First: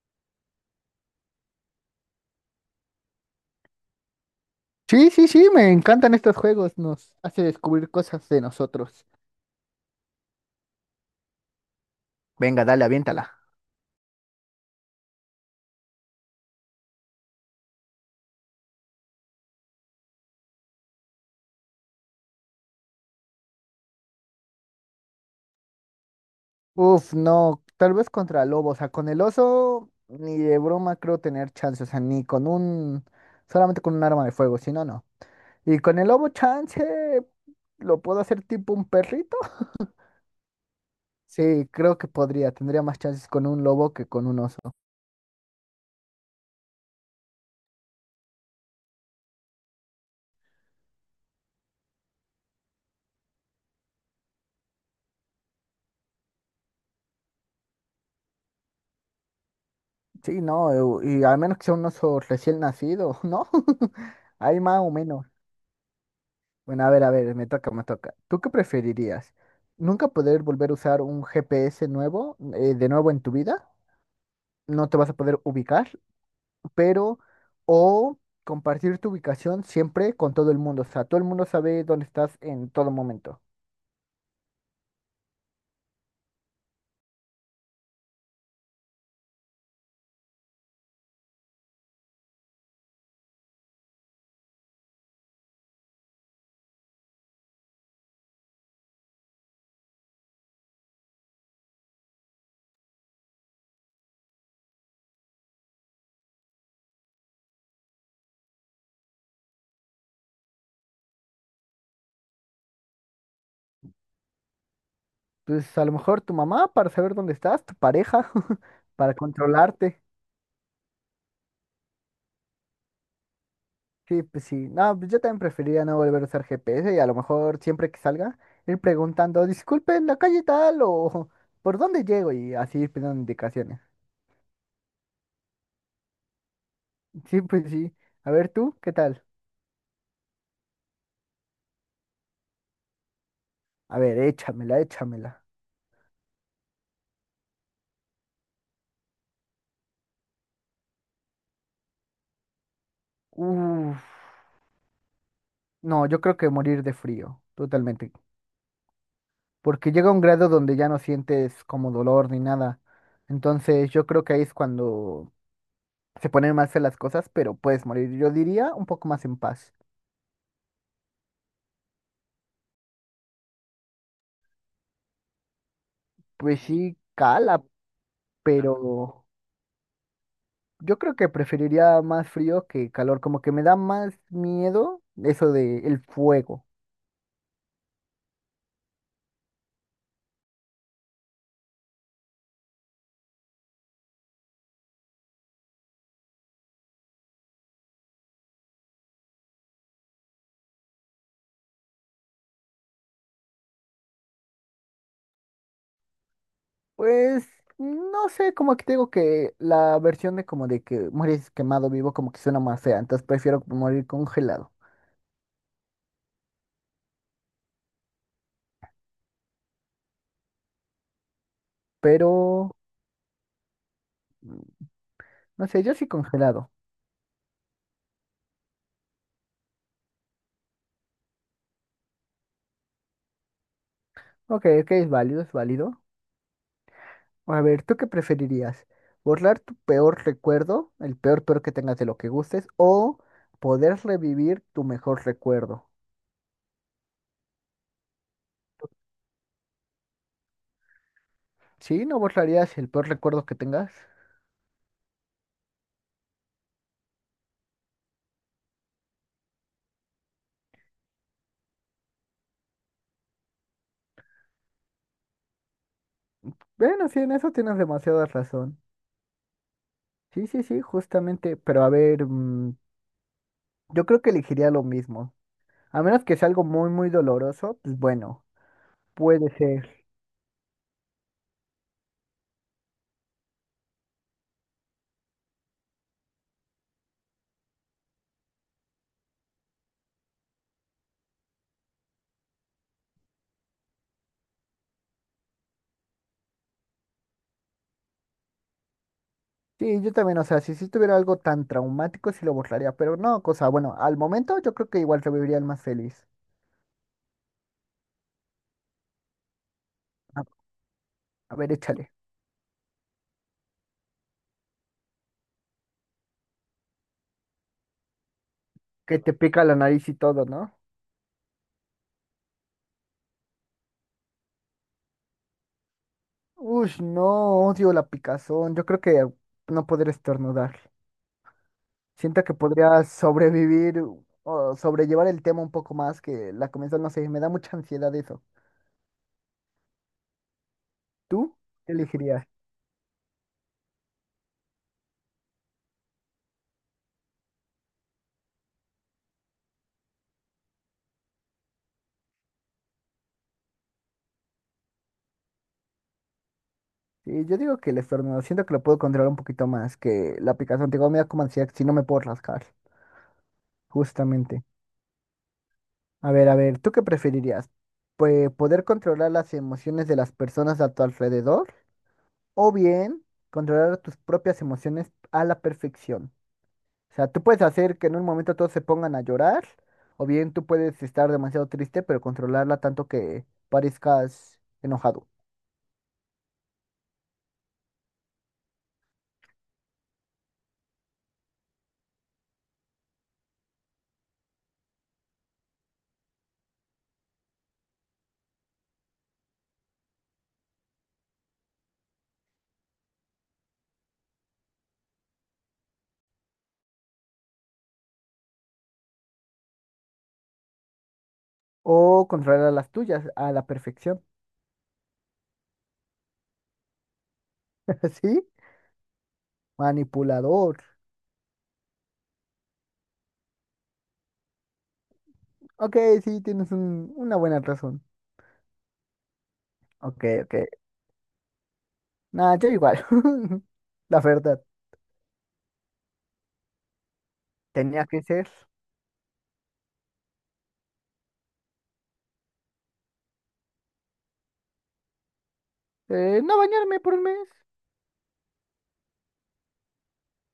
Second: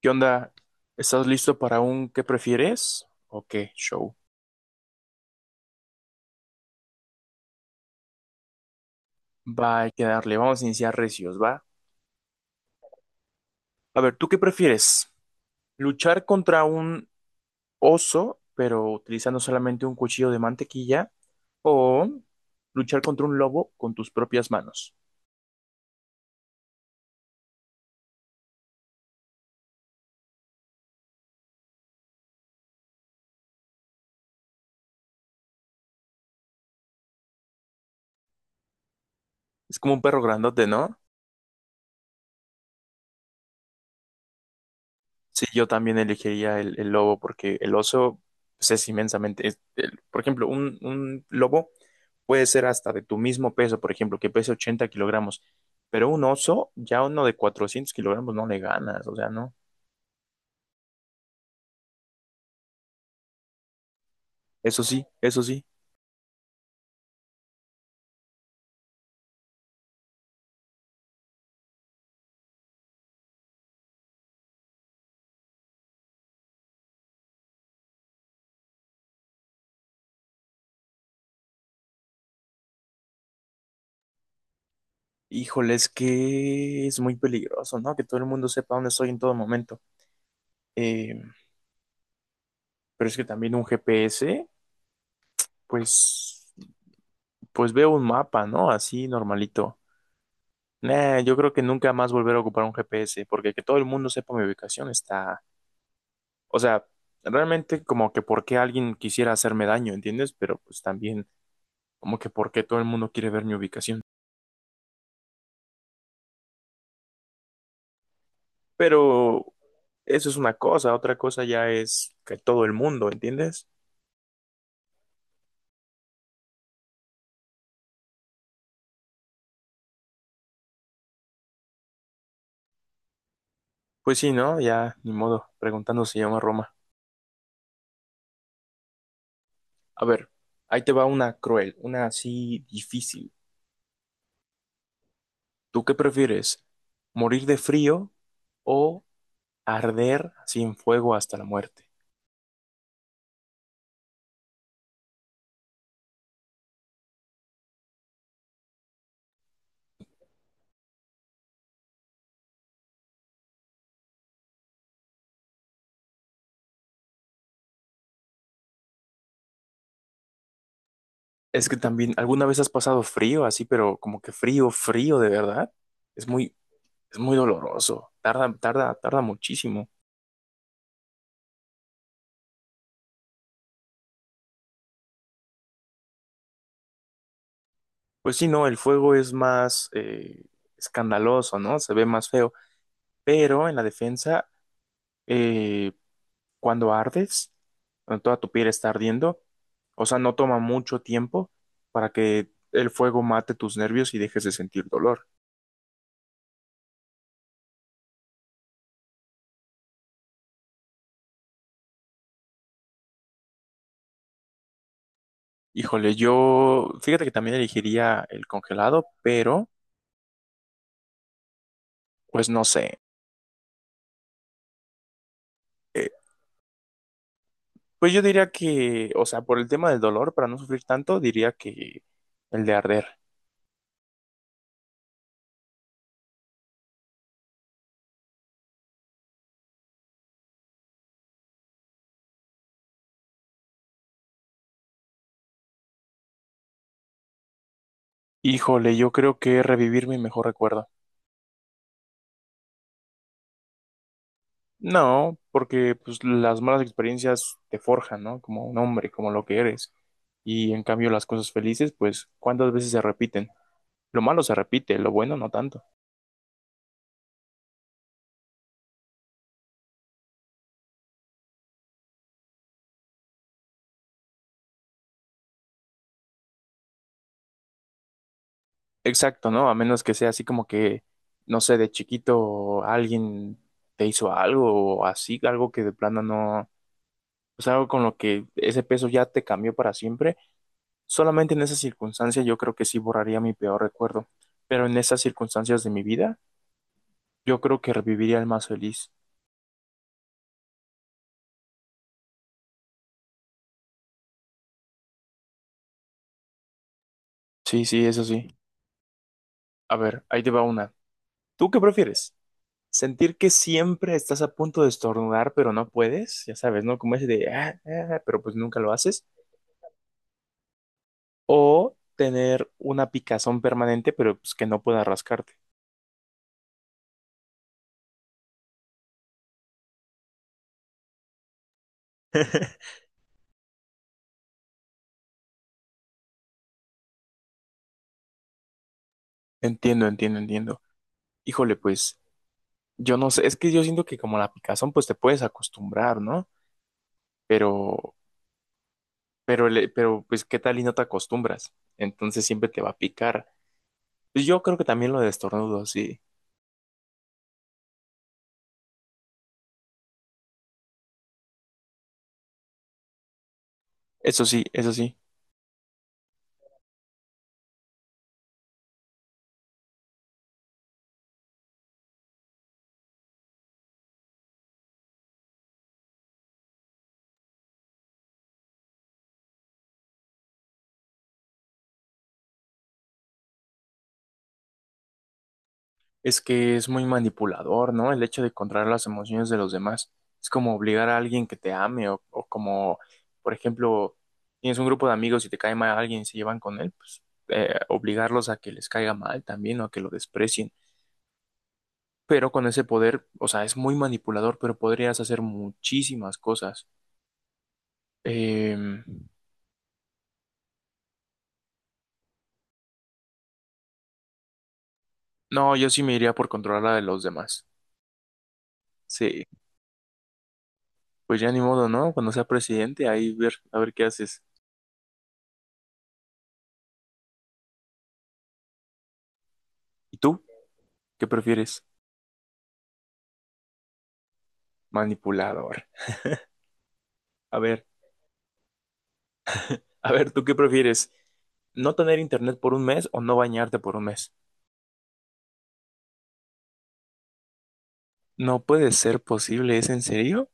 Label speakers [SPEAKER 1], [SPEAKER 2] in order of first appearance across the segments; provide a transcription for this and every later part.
[SPEAKER 1] ¿Qué onda? ¿Estás listo para un qué prefieres? ¿O qué show?
[SPEAKER 2] Sí, sí, sí, me encantan estos juegos, nos hace descubrir cosas de nosotros.
[SPEAKER 1] Va, hay que darle. Vamos a iniciar recios, ¿va?
[SPEAKER 2] Venga, dale, aviéntala.
[SPEAKER 1] A ver, ¿tú qué prefieres? ¿Luchar contra un oso, pero utilizando solamente un cuchillo de mantequilla? ¿O luchar contra un lobo con tus propias manos?
[SPEAKER 2] Uf, no, tal vez contra lobo, o sea, con el oso ni de broma creo tener chance, o sea, ni con un, solamente con un arma de fuego, si no, no. Y con el lobo chance, ¿lo puedo hacer tipo un perrito?
[SPEAKER 1] Es como un perro grandote, ¿no?
[SPEAKER 2] Sí, creo que podría, tendría más chances con un lobo que con un oso.
[SPEAKER 1] Sí, yo también elegiría el lobo porque el oso, pues, es inmensamente, por ejemplo, un lobo puede ser hasta de tu mismo peso, por ejemplo, que pese 80 kilogramos, pero un oso, ya uno de 400 kilogramos no le ganas, o sea, no,
[SPEAKER 2] Sí, no, y al menos que sea un oso recién nacido, ¿no? Hay más
[SPEAKER 1] eso
[SPEAKER 2] o
[SPEAKER 1] sí,
[SPEAKER 2] menos.
[SPEAKER 1] eso sí.
[SPEAKER 2] Bueno, a ver, me toca, me toca. ¿Tú qué preferirías? ¿Nunca poder volver a usar un GPS nuevo, de nuevo en tu vida? No te vas a poder ubicar, pero... O compartir tu ubicación siempre con todo el mundo. O sea, todo el mundo sabe dónde estás en todo momento.
[SPEAKER 1] Híjole, es que es muy peligroso, ¿no? Que todo el mundo sepa dónde estoy en todo momento. Eh, pero es que también un GPS, pues, pues veo un mapa, ¿no? Así normalito. Nah, yo creo que nunca más volver a ocupar un GPS, porque que todo el mundo sepa mi ubicación está, o sea, realmente como que por qué alguien quisiera hacerme daño, ¿entiendes? Pero pues también como que por qué todo el mundo quiere ver mi ubicación.
[SPEAKER 2] Entonces, a lo mejor tu mamá para saber dónde estás, tu pareja para
[SPEAKER 1] Pero
[SPEAKER 2] controlarte.
[SPEAKER 1] eso es una cosa, otra cosa ya es que todo el mundo, ¿entiendes?
[SPEAKER 2] Sí, pues sí. No, pues yo también preferiría no volver a usar GPS y a lo mejor siempre que salga ir preguntando, disculpen, la calle tal o por dónde llego y así ir pidiendo indicaciones.
[SPEAKER 1] Pues sí, ¿no? Ya, ni modo, preguntando si llama Roma.
[SPEAKER 2] Sí, pues sí. A ver tú, ¿qué tal?
[SPEAKER 1] A ver, ahí te va una cruel, una así difícil.
[SPEAKER 2] A ver, échamela, échamela.
[SPEAKER 1] ¿Tú qué prefieres? ¿Morir de frío o arder sin fuego hasta la muerte?
[SPEAKER 2] Uf, no, yo creo que morir de frío, totalmente. Porque llega un grado donde ya no sientes como dolor ni nada. Entonces yo creo que ahí es cuando se ponen más feas las cosas, pero puedes morir, yo diría, un poco más en paz.
[SPEAKER 1] Es que también, ¿alguna vez has pasado frío así, pero como que frío, frío de verdad? Es muy,
[SPEAKER 2] Pues sí,
[SPEAKER 1] es muy
[SPEAKER 2] cala. Ah,
[SPEAKER 1] doloroso. Tarda, tarda, tarda
[SPEAKER 2] pero...
[SPEAKER 1] muchísimo.
[SPEAKER 2] Yo creo que preferiría más frío que calor, como que me da más miedo eso de el fuego.
[SPEAKER 1] Pues sí, no, el fuego es más escandaloso, ¿no? Se ve más feo. Pero en la defensa, eh, cuando ardes, cuando toda tu piel está ardiendo, o sea, no toma mucho tiempo para que el fuego mate tus nervios y dejes de sentir dolor.
[SPEAKER 2] Pues no sé, como que te digo que la versión de como de que mueres quemado vivo como que suena más fea, entonces prefiero morir congelado.
[SPEAKER 1] Híjole, yo, fíjate que también elegiría el congelado, pero pues no
[SPEAKER 2] Pero
[SPEAKER 1] sé.
[SPEAKER 2] no sé, yo sí congelado.
[SPEAKER 1] Pues yo diría que, o sea, por el tema del dolor, para no sufrir tanto, diría que el de arder.
[SPEAKER 2] Ok, ok, es válido, es válido. A ver, ¿tú qué preferirías? ¿Borrar tu peor recuerdo, el peor peor que tengas de lo que gustes, o poder revivir tu mejor recuerdo?
[SPEAKER 1] Híjole, yo creo que revivir mi mejor recuerdo.
[SPEAKER 2] ¿Sí? ¿No borrarías el peor recuerdo que tengas?
[SPEAKER 1] No, porque pues las malas experiencias te forjan, ¿no? Como un hombre, como lo que eres. Y en cambio las cosas felices, pues, ¿cuántas veces se repiten? Lo malo se repite, lo bueno no tanto.
[SPEAKER 2] Bueno, sí, en eso tienes demasiada razón. Sí, sí, sí, justamente, pero a ver, yo creo que elegiría lo mismo. A menos que sea algo muy, muy doloroso, pues bueno, puede
[SPEAKER 1] Exacto, ¿no? A menos
[SPEAKER 2] ser.
[SPEAKER 1] que sea así como que, no sé, de chiquito alguien te hizo algo o así, algo que de plano no, pues algo con lo que ese peso ya te cambió para siempre. Solamente en esa circunstancia yo creo que sí borraría mi peor recuerdo, pero en esas circunstancias de mi vida, yo creo que reviviría el más feliz.
[SPEAKER 2] Sí, yo también, o sea, si tuviera algo tan traumático, sí lo borraría, pero no, cosa, bueno, al momento yo creo que igual reviviría el más feliz.
[SPEAKER 1] Sí, sí, eso sí. A ver,
[SPEAKER 2] A,
[SPEAKER 1] ahí te va una.
[SPEAKER 2] a
[SPEAKER 1] ¿Tú
[SPEAKER 2] ver,
[SPEAKER 1] qué
[SPEAKER 2] échale.
[SPEAKER 1] prefieres? ¿Sentir que siempre estás a punto de estornudar, pero no puedes? Ya sabes, ¿no? Como ese de, "Ah, ah", pero pues nunca lo
[SPEAKER 2] Que
[SPEAKER 1] haces.
[SPEAKER 2] te pica la nariz y todo, ¿no?
[SPEAKER 1] ¿O tener una picazón permanente, pero pues que no puedas rascarte?
[SPEAKER 2] Uy, no, odio la picazón, yo creo que no poder estornudar. Siento que podría sobrevivir o sobrellevar el tema un poco más que la comenzón, no sé, me da mucha ansiedad eso.
[SPEAKER 1] Entiendo, entiendo, entiendo.
[SPEAKER 2] ¿Tú
[SPEAKER 1] Híjole,
[SPEAKER 2] qué
[SPEAKER 1] pues
[SPEAKER 2] elegirías?
[SPEAKER 1] yo no sé, es que yo siento que como la picazón, pues te puedes acostumbrar, ¿no? Pero Pero, pero pues, ¿qué tal y no te acostumbras? Entonces siempre te va a picar. Pues yo creo que también lo de estornudo, sí.
[SPEAKER 2] Sí, yo digo que el estornudo, siento que lo puedo controlar un poquito más que la picazón. Te digo, me da como ansiedad si no me puedo rascar,
[SPEAKER 1] Eso
[SPEAKER 2] justamente.
[SPEAKER 1] sí, eso sí.
[SPEAKER 2] A ver, ¿tú qué preferirías? Pues poder controlar las emociones de las personas a tu alrededor o bien controlar tus propias emociones a la perfección. O sea, tú puedes hacer que en un momento todos se pongan a llorar, o bien tú puedes estar demasiado triste, pero controlarla tanto que parezcas enojado.
[SPEAKER 1] Es que es muy manipulador, ¿no? El hecho de controlar las emociones de los demás. Es como obligar a alguien que te ame o como, por ejemplo, tienes un grupo de amigos y te cae mal alguien y se llevan con él, pues obligarlos a que les caiga mal también o a que lo desprecien. Pero con ese poder, o sea, es muy manipulador, pero podrías hacer muchísimas cosas. Em,
[SPEAKER 2] O controlar las tuyas a la perfección.
[SPEAKER 1] No, yo sí me iría por controlar a los demás.
[SPEAKER 2] ¿Sí?
[SPEAKER 1] Sí,
[SPEAKER 2] Manipulador.
[SPEAKER 1] pues ya ni modo, ¿no? Cuando sea presidente, ahí ver, a ver qué haces.
[SPEAKER 2] Ok, sí, una buena razón.
[SPEAKER 1] ¿Y
[SPEAKER 2] Ok,
[SPEAKER 1] tú?
[SPEAKER 2] ok.
[SPEAKER 1] ¿Qué prefieres?
[SPEAKER 2] Nada, yo igual. La verdad,
[SPEAKER 1] Manipulador. A ver,
[SPEAKER 2] tenía que ser.
[SPEAKER 1] a ver, ¿tú qué prefieres? ¿No tener internet por un mes o no bañarte por un mes?
[SPEAKER 2] No bañarme por 1 mes.
[SPEAKER 1] No puede ser posible, ¿es en serio?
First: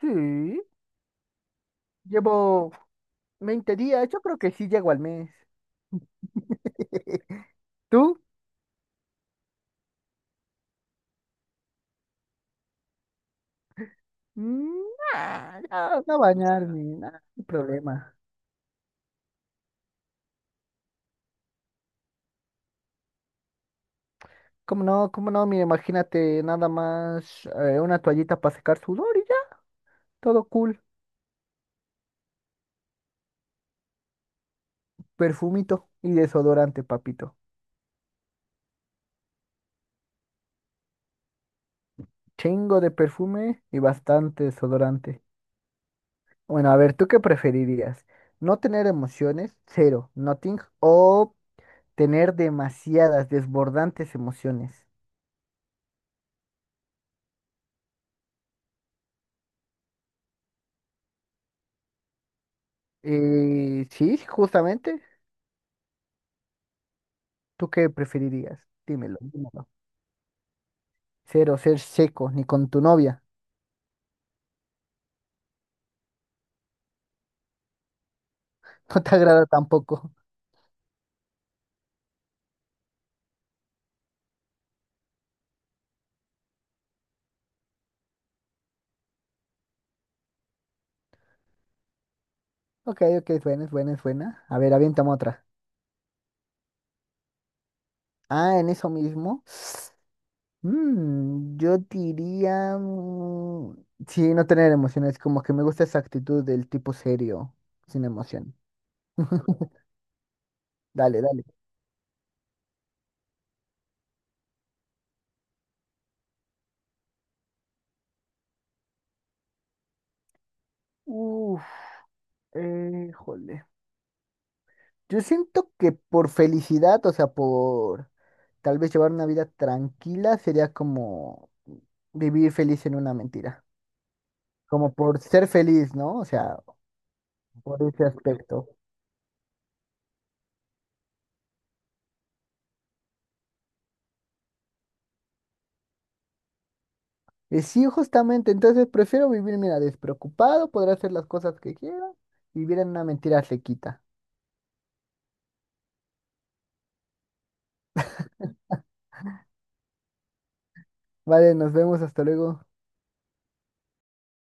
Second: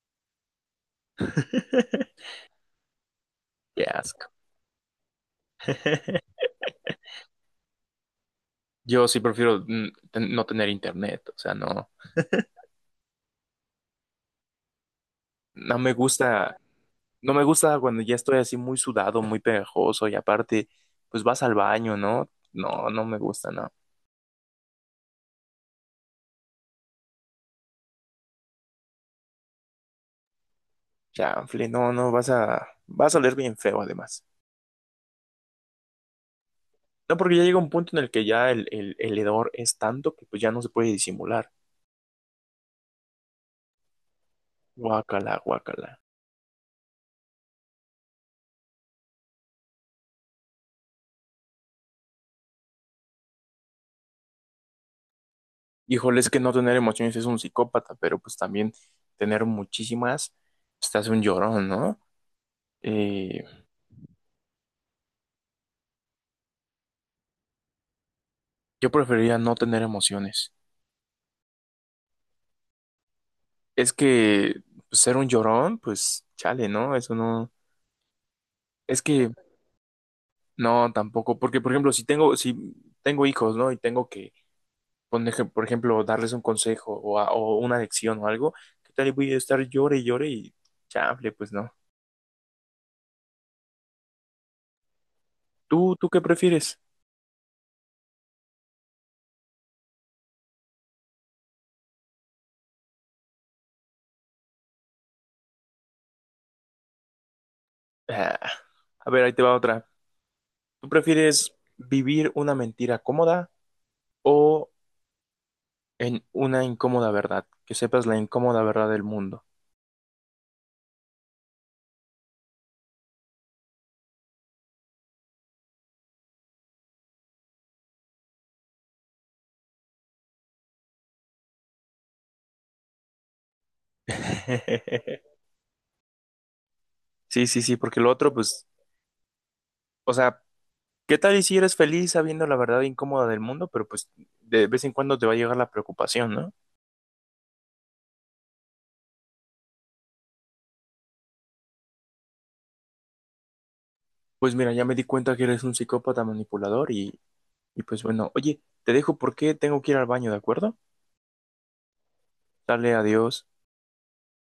[SPEAKER 2] Sí. Llevo 20
[SPEAKER 1] Qué
[SPEAKER 2] días. Yo
[SPEAKER 1] asco.
[SPEAKER 2] creo que sí llego al mes. ¿Tú?
[SPEAKER 1] Yo sí prefiero no tener internet, o sea, no,
[SPEAKER 2] Mm, Nah,
[SPEAKER 1] no me
[SPEAKER 2] no, no
[SPEAKER 1] gusta,
[SPEAKER 2] bañarme, nada, no
[SPEAKER 1] no me
[SPEAKER 2] hay
[SPEAKER 1] gusta cuando ya
[SPEAKER 2] problema.
[SPEAKER 1] estoy así muy sudado, muy pegajoso y aparte, pues vas al baño, ¿no? No, no me gusta, no.
[SPEAKER 2] ¿Cómo no? ¿Cómo no? Mira, imagínate nada más una toallita para secar sudor y ya, todo cool.
[SPEAKER 1] Chanfle, no, no, vas a oler bien feo además.
[SPEAKER 2] Perfumito y desodorante,
[SPEAKER 1] No, porque
[SPEAKER 2] papito.
[SPEAKER 1] ya llega un punto en el que ya el hedor es tanto que pues ya no se puede disimular.
[SPEAKER 2] Chingo de perfume y bastante desodorante.
[SPEAKER 1] Guácala, guácala.
[SPEAKER 2] Bueno, a ver, ¿tú qué preferirías? ¿No tener emociones? Cero, nothing. ¿O tener demasiadas, desbordantes emociones?
[SPEAKER 1] Híjole, es que no tener emociones es un psicópata, pero pues también tener muchísimas, pues te hace un llorón, ¿no? Eh,
[SPEAKER 2] Sí, justamente. ¿Tú qué preferirías?
[SPEAKER 1] yo
[SPEAKER 2] Dímelo,
[SPEAKER 1] preferiría no
[SPEAKER 2] dímelo.
[SPEAKER 1] tener emociones.
[SPEAKER 2] Cero, ser seco, ni con tu novia.
[SPEAKER 1] Es que pues, ser un llorón, pues chale, ¿no? Eso no.
[SPEAKER 2] No
[SPEAKER 1] Es
[SPEAKER 2] te
[SPEAKER 1] que
[SPEAKER 2] agrada tampoco.
[SPEAKER 1] no, tampoco, porque por ejemplo, si tengo hijos, ¿no? Y tengo que por ejemplo, darles un consejo o una lección o algo, ¿qué tal? Y voy a estar llore y llore y chable, pues no.
[SPEAKER 2] Ok, ok, es buena, es buena, es buena. A ver, aviéntame otra.
[SPEAKER 1] ¿Tú qué prefieres?
[SPEAKER 2] Ah, en eso mismo. Yo diría... sí, no tener emociones. Como que me gusta esa actitud del tipo serio, sin
[SPEAKER 1] Ah,
[SPEAKER 2] emoción.
[SPEAKER 1] a ver, ahí te va otra. ¿Tú
[SPEAKER 2] Dale, dale.
[SPEAKER 1] prefieres vivir una mentira cómoda o en una incómoda verdad? Que sepas la incómoda verdad del mundo.
[SPEAKER 2] Uf, jole. Yo siento que por felicidad, o sea, por tal vez llevar una vida tranquila, sería como vivir feliz en una mentira. Como por ser feliz, ¿no? O sea,
[SPEAKER 1] Sí,
[SPEAKER 2] por
[SPEAKER 1] porque
[SPEAKER 2] ese
[SPEAKER 1] lo otro, pues,
[SPEAKER 2] aspecto.
[SPEAKER 1] o sea, ¿qué tal y si eres feliz sabiendo la verdad incómoda del mundo? Pero pues de vez en cuando te va a llegar la preocupación, ¿no?
[SPEAKER 2] Y sí, justamente, entonces prefiero vivir, mira, despreocupado, poder hacer las cosas que quiera, vivir en una mentira sequita.
[SPEAKER 1] Pues mira, ya me di cuenta que eres un psicópata manipulador y pues bueno, oye, te dejo porque tengo que ir al baño, ¿de acuerdo?
[SPEAKER 2] Vale, nos vemos, hasta luego.
[SPEAKER 1] Dale, adiós.